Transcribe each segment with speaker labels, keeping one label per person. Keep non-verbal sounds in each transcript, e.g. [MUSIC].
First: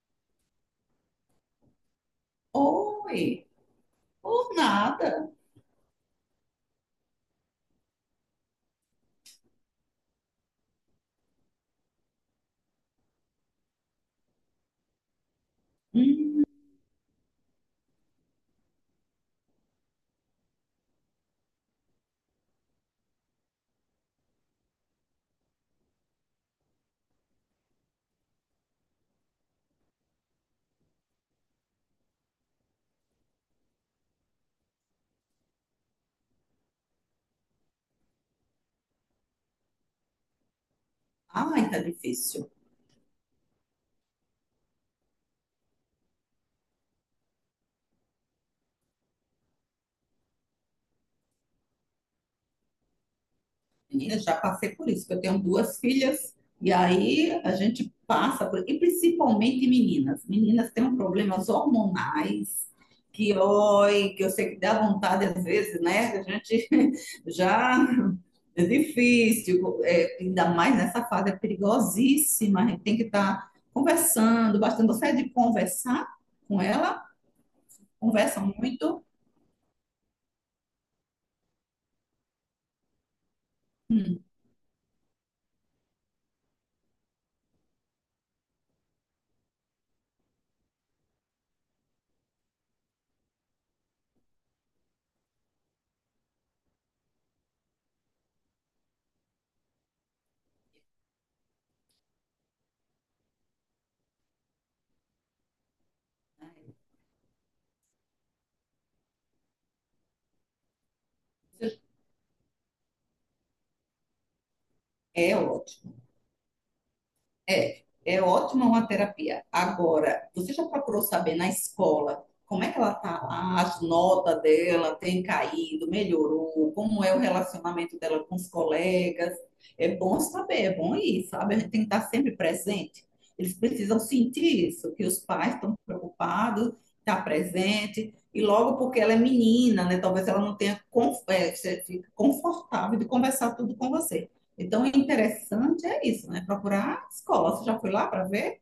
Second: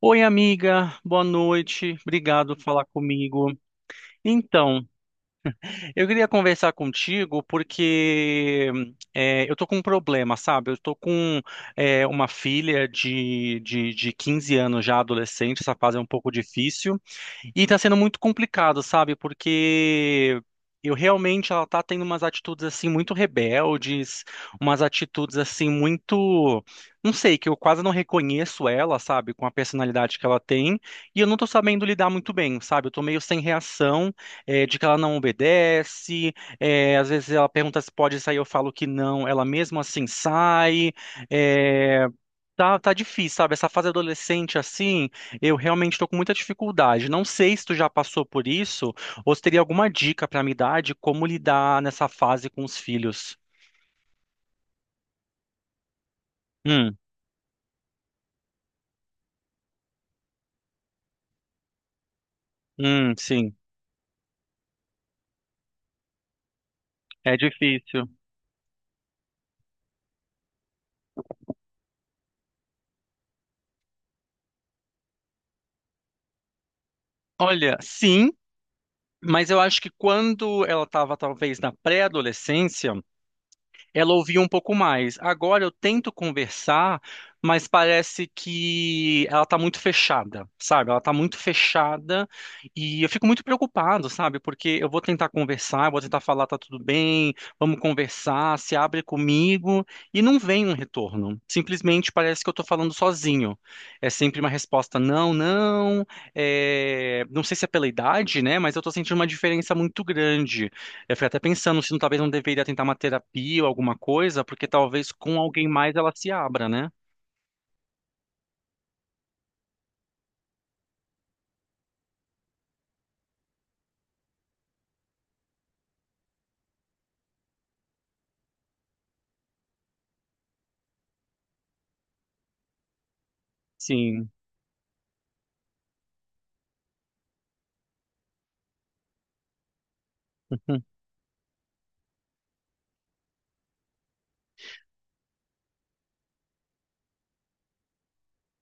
Speaker 1: Oi, amiga, boa noite. Obrigado por falar
Speaker 2: Oi,
Speaker 1: comigo.
Speaker 2: por
Speaker 1: Então,
Speaker 2: nada.
Speaker 1: eu queria conversar contigo porque eu tô com um problema, sabe? Eu tô com uma filha de 15 anos já, adolescente, essa fase é um pouco
Speaker 2: Hum,
Speaker 1: difícil. E tá sendo muito complicado, sabe? Porque eu realmente ela tá tendo umas atitudes assim muito rebeldes, umas atitudes assim muito, não sei, que eu quase não reconheço ela, sabe, com a personalidade que ela tem, e eu não tô sabendo lidar muito bem, sabe? Eu tô meio sem reação, de que ela não obedece, às vezes ela pergunta se pode sair, eu falo que não, ela mesmo assim sai.
Speaker 2: ai, tá
Speaker 1: eh,
Speaker 2: difícil.
Speaker 1: Tá, tá difícil, sabe? Essa fase adolescente, assim, eu realmente tô com muita dificuldade. Não sei se tu já passou por isso ou se teria alguma dica pra me dar de como lidar nessa fase com os filhos.
Speaker 2: Menina, já passei por isso, que eu tenho duas filhas, e
Speaker 1: Hum,
Speaker 2: aí a gente passa por. E principalmente meninas. Meninas têm problemas hormonais, que,
Speaker 1: sim.
Speaker 2: oi, que eu sei que dá vontade às vezes, né? A gente [LAUGHS]
Speaker 1: É
Speaker 2: já.
Speaker 1: difícil.
Speaker 2: É difícil, é, ainda mais nessa fase, é perigosíssima. A gente tem que estar conversando bastante. Você é de conversar com ela?
Speaker 1: Olha, sim,
Speaker 2: Conversa muito?
Speaker 1: mas eu acho que quando ela estava talvez na pré-adolescência. Ela
Speaker 2: Hum.
Speaker 1: ouvia um pouco mais. Agora eu tento conversar, mas parece que ela tá muito fechada, sabe? Ela tá muito fechada e eu fico muito preocupado, sabe? Porque eu vou tentar conversar, eu vou tentar falar, tá tudo bem, vamos conversar, se abre comigo e não vem um retorno. Simplesmente parece que eu tô falando sozinho. É sempre uma resposta não, não, é, não sei se é pela idade, né? Mas eu tô sentindo uma diferença muito grande. Eu fico até pensando se não- talvez não deveria tentar uma terapia ou alguma coisa, porque talvez
Speaker 2: É
Speaker 1: com alguém
Speaker 2: ótimo.
Speaker 1: mais ela se abra, né?
Speaker 2: É, é ótima uma terapia. Agora, você já procurou saber na escola como é que ela tá lá, as notas dela têm caído, melhorou, como é o relacionamento dela com os colegas? É bom saber, é bom ir, sabe? A gente tem que estar sempre presente. Eles precisam
Speaker 1: Sim.
Speaker 2: sentir isso, que os pais estão preocupados, está presente, e logo porque ela é menina, né? Talvez ela não tenha fique confortável de conversar tudo com você. Então, o interessante é isso, né? Procurar a escola. Você já foi lá para ver?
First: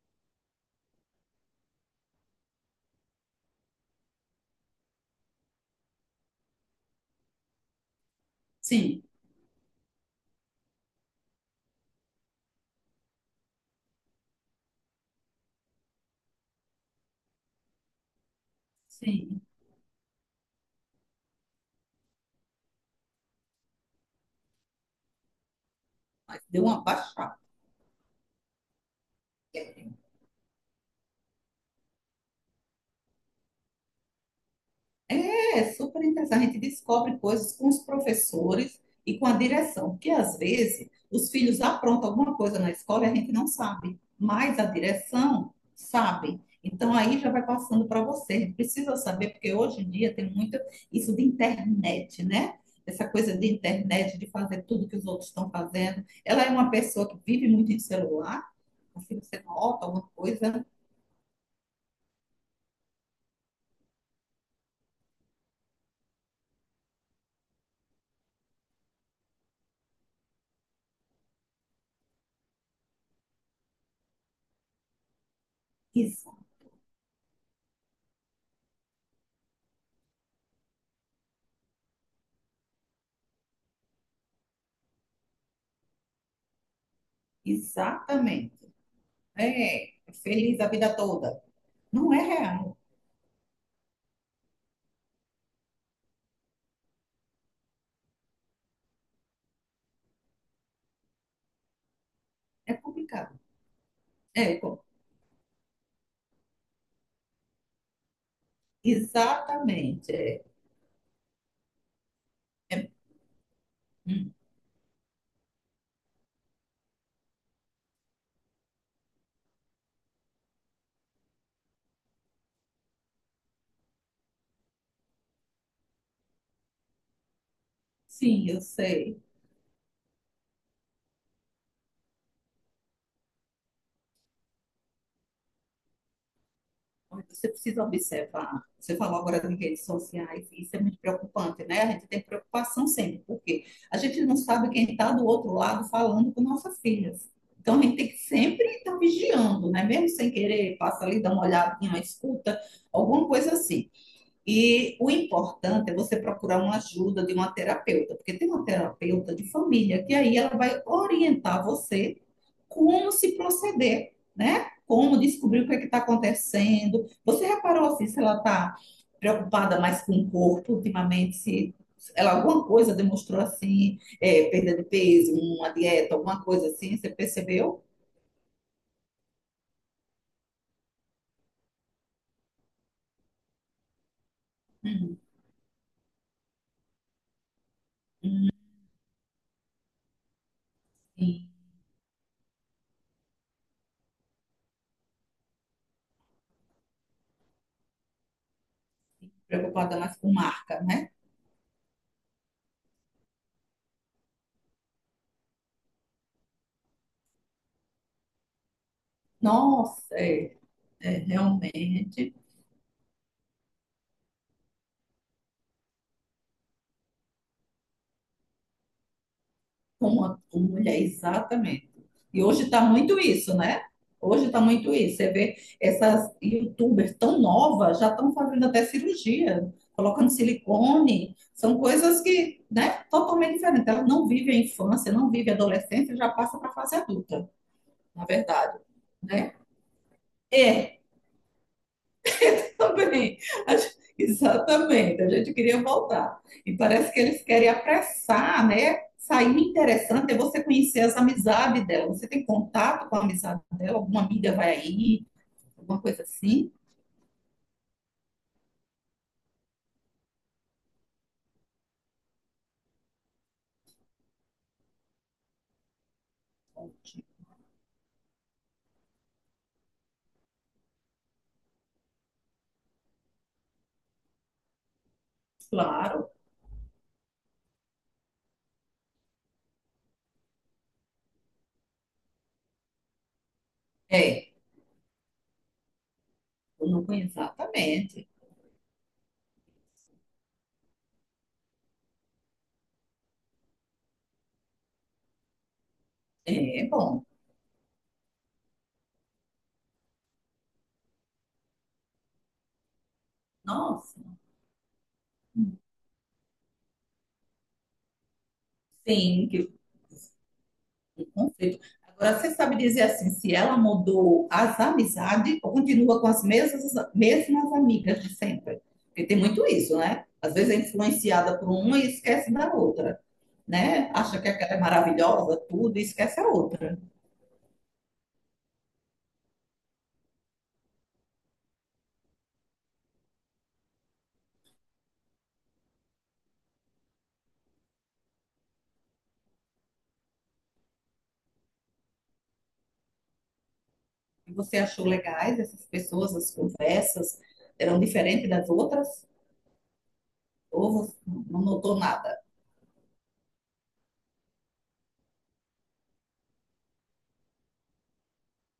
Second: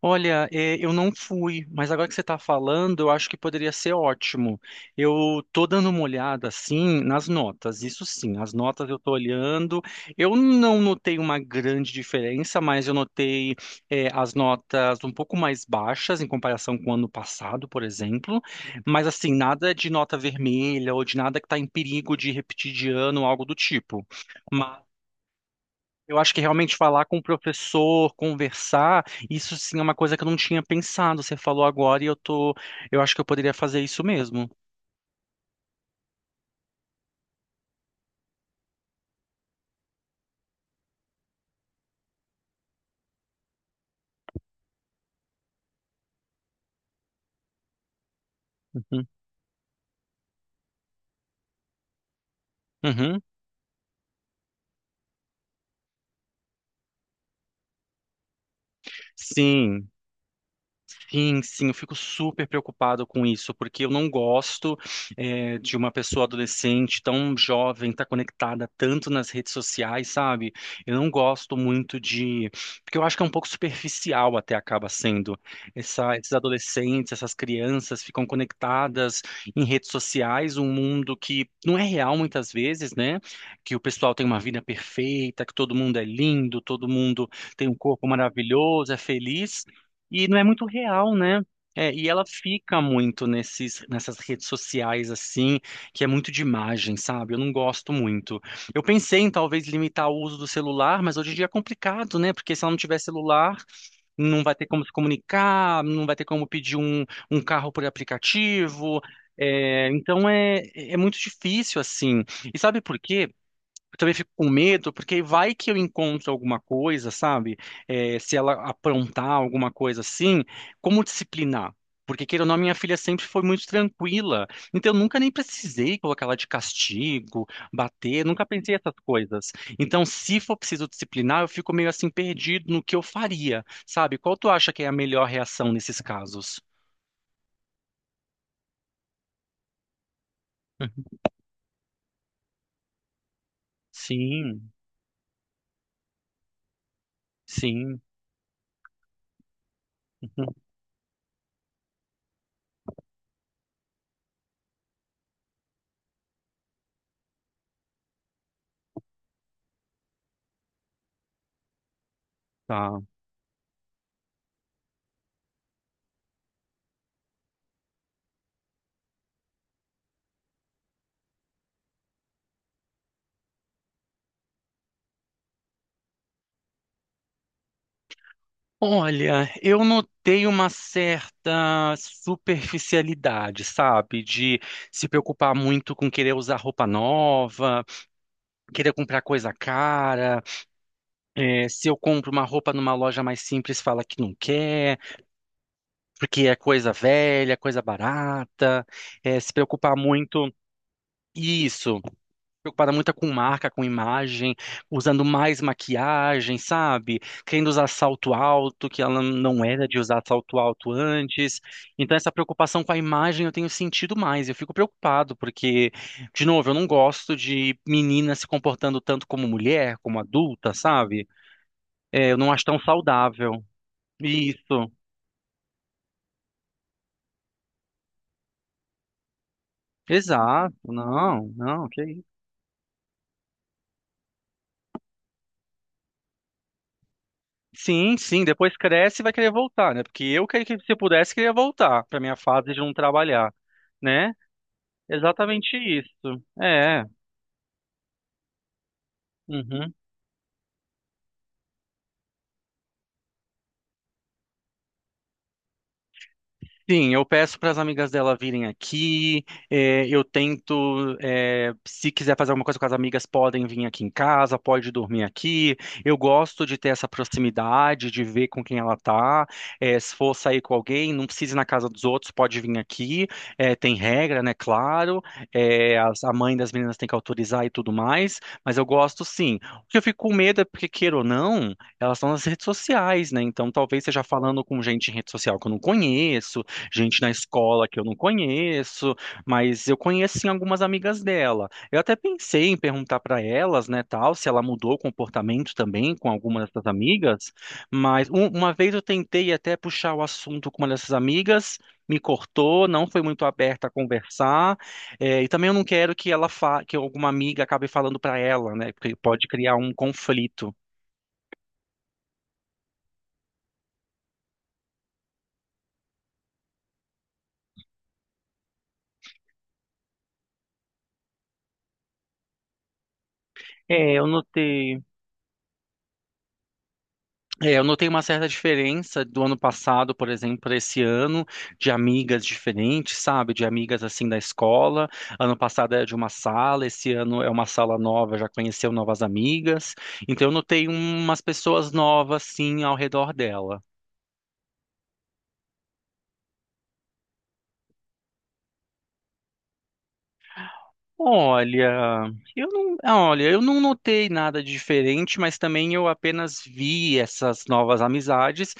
Speaker 1: Olha, é, eu não fui, mas agora que você está falando, eu acho que poderia ser ótimo. Eu tô dando uma olhada, assim, nas notas, isso sim, as notas eu
Speaker 2: Sim.
Speaker 1: tô olhando. Eu não notei uma grande diferença, mas eu notei, é, as notas um pouco mais baixas em comparação com o ano passado, por exemplo. Mas, assim,
Speaker 2: Sim.
Speaker 1: nada de nota vermelha ou de nada que está em perigo de repetir de ano, algo do tipo. Eu acho que
Speaker 2: Deu
Speaker 1: realmente
Speaker 2: uma
Speaker 1: falar com o
Speaker 2: baixada.
Speaker 1: professor, conversar, isso sim é uma coisa que eu não tinha pensado. Você falou agora eu acho que eu poderia fazer isso mesmo.
Speaker 2: É super interessante. A gente descobre coisas com os professores e com a direção, porque às vezes os filhos aprontam alguma coisa na escola e a gente não sabe, mas a direção sabe. Então aí já vai passando para você. A gente precisa
Speaker 1: Uhum.
Speaker 2: saber, porque hoje em dia tem muito isso de internet, né? Essa
Speaker 1: Uhum.
Speaker 2: coisa de internet, de fazer tudo que os outros estão fazendo. Ela é uma pessoa que vive muito em celular, assim você nota
Speaker 1: Sim.
Speaker 2: alguma coisa.
Speaker 1: Sim, sim, eu fico super preocupado com isso, porque eu não gosto de uma pessoa adolescente tão jovem, estar conectada tanto nas redes sociais, sabe? Eu não gosto muito de. Porque eu acho que é um pouco superficial até acaba sendo. Esses
Speaker 2: Isso,
Speaker 1: adolescentes, essas crianças ficam conectadas em redes sociais, um mundo que não é real muitas vezes, né? Que o pessoal tem uma vida perfeita, que todo mundo é lindo, todo mundo tem um corpo
Speaker 2: exatamente.
Speaker 1: maravilhoso, é feliz.
Speaker 2: É,
Speaker 1: E não é
Speaker 2: feliz
Speaker 1: muito
Speaker 2: a vida
Speaker 1: real, né?
Speaker 2: toda.
Speaker 1: É, e
Speaker 2: Não é
Speaker 1: ela
Speaker 2: real,
Speaker 1: fica muito nessas redes sociais, assim, que é muito de imagem, sabe? Eu não gosto muito. Eu pensei em talvez limitar o uso do celular, mas hoje em dia é complicado, né? Porque se ela
Speaker 2: é
Speaker 1: não tiver
Speaker 2: complicado.
Speaker 1: celular, não vai
Speaker 2: É,
Speaker 1: ter como se comunicar, não vai ter como pedir um carro por aplicativo. É,
Speaker 2: exatamente.
Speaker 1: então
Speaker 2: É.
Speaker 1: é, é muito difícil, assim. E sabe
Speaker 2: É,
Speaker 1: por quê? Eu também fico
Speaker 2: hum,
Speaker 1: com medo, porque vai que eu encontro alguma coisa, sabe? É, se ela aprontar alguma coisa assim, como disciplinar? Porque, queira ou não, minha filha sempre foi muito tranquila. Então, eu nunca nem precisei colocar ela de castigo, bater, nunca
Speaker 2: sim, eu
Speaker 1: pensei essas
Speaker 2: sei.
Speaker 1: coisas. Então, se for preciso disciplinar, eu fico meio assim perdido no que eu faria, sabe? Qual tu acha que é a melhor reação nesses casos?
Speaker 2: Mas você precisa observar. Você falou agora das redes sociais, e isso é muito preocupante, né? A gente tem preocupação sempre, porque a gente não sabe
Speaker 1: Sim,
Speaker 2: quem está do outro lado falando com nossas filhas. Então a gente
Speaker 1: sim.
Speaker 2: tem que sempre estar vigiando, né? Mesmo sem
Speaker 1: [LAUGHS]
Speaker 2: querer, passa ali, dá uma olhadinha, escuta, alguma coisa assim. E o importante é você procurar uma ajuda de uma terapeuta, porque tem uma terapeuta de família que aí ela vai orientar você
Speaker 1: Tá.
Speaker 2: como se proceder, né? Como descobrir o que é que está acontecendo. Você reparou assim, se ela está preocupada mais com o corpo ultimamente, se ela alguma coisa demonstrou assim, é, perda de peso, uma dieta, alguma coisa assim, você percebeu?
Speaker 1: Olha, eu notei uma certa superficialidade, sabe? De se
Speaker 2: Hum,
Speaker 1: preocupar muito com querer usar roupa nova, querer comprar coisa cara.
Speaker 2: sim.
Speaker 1: É, se eu compro uma roupa numa loja mais simples, fala que não quer, porque é coisa velha, coisa barata. É, se preocupar
Speaker 2: Preocupada mais com
Speaker 1: muito.
Speaker 2: marca, né?
Speaker 1: Isso. Preocupada muito com marca, com imagem, usando mais maquiagem, sabe? Querendo usar salto alto, que ela não era de
Speaker 2: Nossa,
Speaker 1: usar
Speaker 2: é,
Speaker 1: salto alto
Speaker 2: é
Speaker 1: antes. Então, essa
Speaker 2: realmente.
Speaker 1: preocupação com a imagem eu tenho sentido mais. Eu fico preocupado, porque, de novo, eu não gosto de menina se comportando tanto como mulher, como
Speaker 2: Com a com
Speaker 1: adulta,
Speaker 2: mulher,
Speaker 1: sabe?
Speaker 2: exatamente.
Speaker 1: É, eu
Speaker 2: E
Speaker 1: não acho
Speaker 2: hoje
Speaker 1: tão
Speaker 2: está muito isso,
Speaker 1: saudável.
Speaker 2: né? Hoje está
Speaker 1: Isso.
Speaker 2: muito isso. Você vê essas youtubers tão novas, já estão fazendo até cirurgia, colocando
Speaker 1: Exato.
Speaker 2: silicone.
Speaker 1: Não,
Speaker 2: São
Speaker 1: não,
Speaker 2: coisas
Speaker 1: que
Speaker 2: que, né, totalmente diferentes. Elas não vivem a infância, não vivem a adolescência, já passa para a fase adulta,
Speaker 1: Sim,
Speaker 2: na
Speaker 1: sim, depois
Speaker 2: verdade,
Speaker 1: cresce e vai querer
Speaker 2: né?
Speaker 1: voltar, né? Porque eu queria que se
Speaker 2: É,
Speaker 1: pudesse queria voltar para minha fase de
Speaker 2: [LAUGHS]
Speaker 1: não
Speaker 2: também,
Speaker 1: trabalhar,
Speaker 2: a gente-
Speaker 1: né?
Speaker 2: exatamente, a gente
Speaker 1: Exatamente
Speaker 2: queria voltar.
Speaker 1: isso.
Speaker 2: E
Speaker 1: É.
Speaker 2: parece que eles querem apressar, né? Sair
Speaker 1: Uhum.
Speaker 2: interessante é você conhecer as amizades dela. Você tem contato com a amizade dela? Alguma amiga vai aí? Alguma coisa assim?
Speaker 1: Sim, eu peço para as amigas dela virem aqui. Eu tento, se quiser fazer alguma coisa com as amigas, podem vir aqui em casa, pode dormir aqui. Eu gosto de ter essa proximidade, de ver com quem ela tá. Se for sair com alguém, não precisa ir na casa dos outros, pode vir aqui. Tem regra, né? Claro.
Speaker 2: Claro,
Speaker 1: A mãe das meninas tem que autorizar e tudo mais. Mas eu gosto sim. O que eu fico com medo é porque, queira ou não, elas estão nas redes sociais, né? Então talvez seja
Speaker 2: é.
Speaker 1: falando com gente em rede social que eu não conheço,
Speaker 2: Eu não
Speaker 1: gente na
Speaker 2: conheço
Speaker 1: escola que eu não
Speaker 2: exatamente.
Speaker 1: conheço, mas eu conheço sim algumas amigas dela. Eu até pensei em perguntar para elas, né, tal, se ela mudou o comportamento também com alguma dessas
Speaker 2: É bom.
Speaker 1: amigas, mas uma vez eu tentei até puxar o assunto com uma dessas amigas, me cortou, não foi muito aberta a
Speaker 2: Nossa.
Speaker 1: conversar, é, e também eu não quero que ela fa que alguma amiga acabe falando para ela, né, porque pode
Speaker 2: Sim,
Speaker 1: criar um conflito.
Speaker 2: o conceito. Agora, você sabe dizer assim, se ela mudou as amizades ou continua com as mesmas, mesmas amigas de sempre? Porque tem muito isso, né? Às vezes é influenciada por uma e esquece da outra, né?
Speaker 1: É, eu
Speaker 2: Acha que aquela é
Speaker 1: notei.
Speaker 2: maravilhosa, tudo, e esquece a outra.
Speaker 1: É, eu notei uma certa diferença do ano passado, por exemplo, para esse ano, de amigas diferentes, sabe? De amigas assim da escola. Ano passado era de uma sala, esse ano é uma sala nova, já conheceu novas amigas. Então eu notei umas pessoas novas assim ao redor dela.
Speaker 2: E você achou legais essas pessoas, as conversas eram diferentes das outras? Ou você não notou nada?
Speaker 1: Olha, eu não notei nada de diferente, mas também eu apenas vi essas novas amizades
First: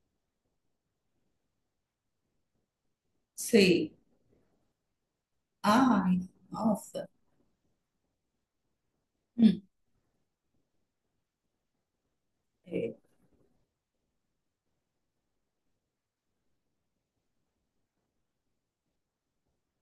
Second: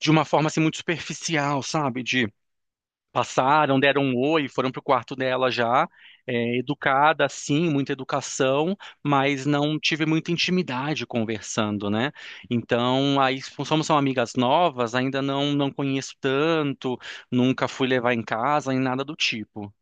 Speaker 1: de uma forma assim muito superficial, sabe? De passaram,
Speaker 2: Sei.
Speaker 1: deram um oi, foram pro quarto dela já,
Speaker 2: Ai,
Speaker 1: é,
Speaker 2: nossa.
Speaker 1: educada, sim, muita educação, mas
Speaker 2: Hum.
Speaker 1: não tive muita intimidade conversando, né?
Speaker 2: É.
Speaker 1: Então, aí, como são amigas novas, ainda não, não conheço tanto, nunca fui levar em casa, nem nada do tipo.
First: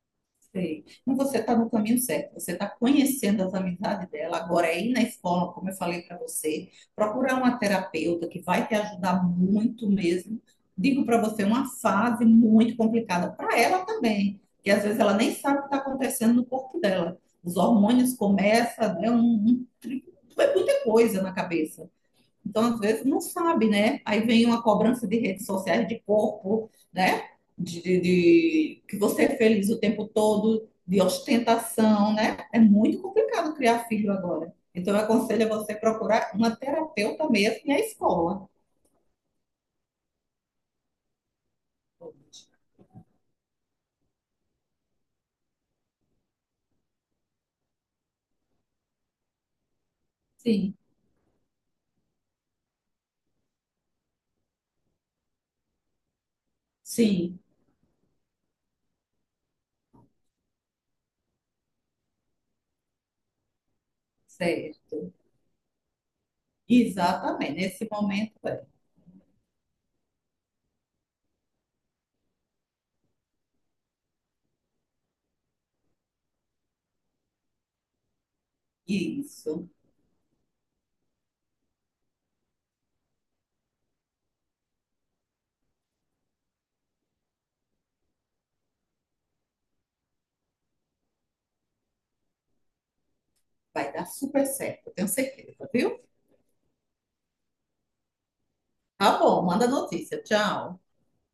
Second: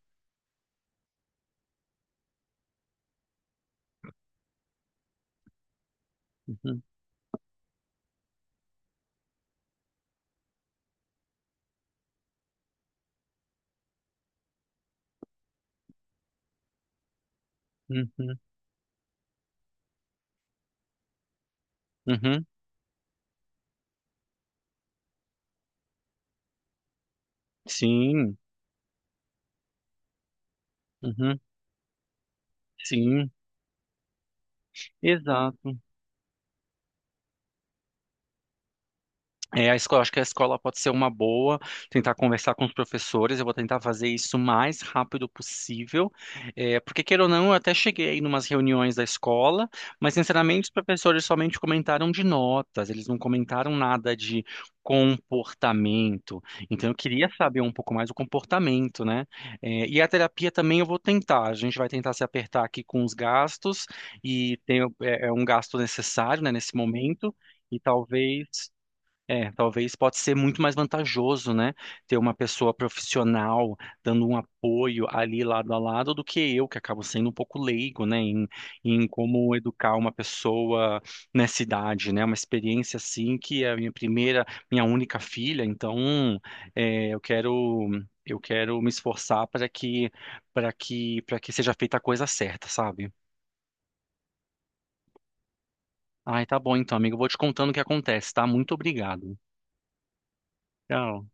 Speaker 2: Sei. Mas você está no caminho certo, você está conhecendo as amizades dela. Agora, é ir na escola, como eu falei para você,
Speaker 1: Uhum,
Speaker 2: procurar uma terapeuta que vai te ajudar muito mesmo. Digo para você, uma fase muito complicada para ela também, que às vezes ela nem sabe o que está acontecendo no corpo dela. Os hormônios
Speaker 1: uhum,
Speaker 2: começam, né? É muita coisa na cabeça.
Speaker 1: uhum,
Speaker 2: Então, às vezes, não sabe, né? Aí vem uma cobrança de redes sociais, de corpo, né?
Speaker 1: sim,
Speaker 2: Que você é feliz o tempo todo, de
Speaker 1: uhum,
Speaker 2: ostentação, né? É muito
Speaker 1: sim,
Speaker 2: complicado criar filho agora. Então, eu aconselho a você
Speaker 1: exato.
Speaker 2: procurar uma terapeuta mesmo e a escola.
Speaker 1: É, a escola, acho que a escola pode ser uma boa, tentar conversar com os professores, eu vou tentar fazer isso o mais rápido possível, é, porque queira ou não, eu até cheguei aí numas reuniões da escola, mas sinceramente os
Speaker 2: Sim,
Speaker 1: professores somente comentaram de notas, eles não comentaram nada de comportamento, então eu queria
Speaker 2: sim,
Speaker 1: saber um pouco mais do comportamento, né? É, e a terapia também eu vou tentar, a gente vai tentar se apertar aqui com os gastos,
Speaker 2: sério.
Speaker 1: é um gasto necessário, né, nesse momento,
Speaker 2: Exatamente.
Speaker 1: e
Speaker 2: Nesse momento, é.
Speaker 1: talvez talvez pode ser muito mais vantajoso, né? Ter uma pessoa profissional dando um apoio ali lado a lado do que eu, que acabo sendo um pouco leigo, né? Em como
Speaker 2: Isso.
Speaker 1: educar uma pessoa nessa idade, né? Uma experiência assim que é a minha primeira, minha única filha, então é, eu quero eu quero me esforçar para que seja feita a coisa certa, sabe?
Speaker 2: Vai dar super certo, eu tenho certeza, viu?
Speaker 1: Ai, tá bom então, amigo. Eu vou te contando o que acontece, tá? Muito
Speaker 2: Tá
Speaker 1: obrigado.
Speaker 2: bom, manda notícia. Tchau.
Speaker 1: Tchau.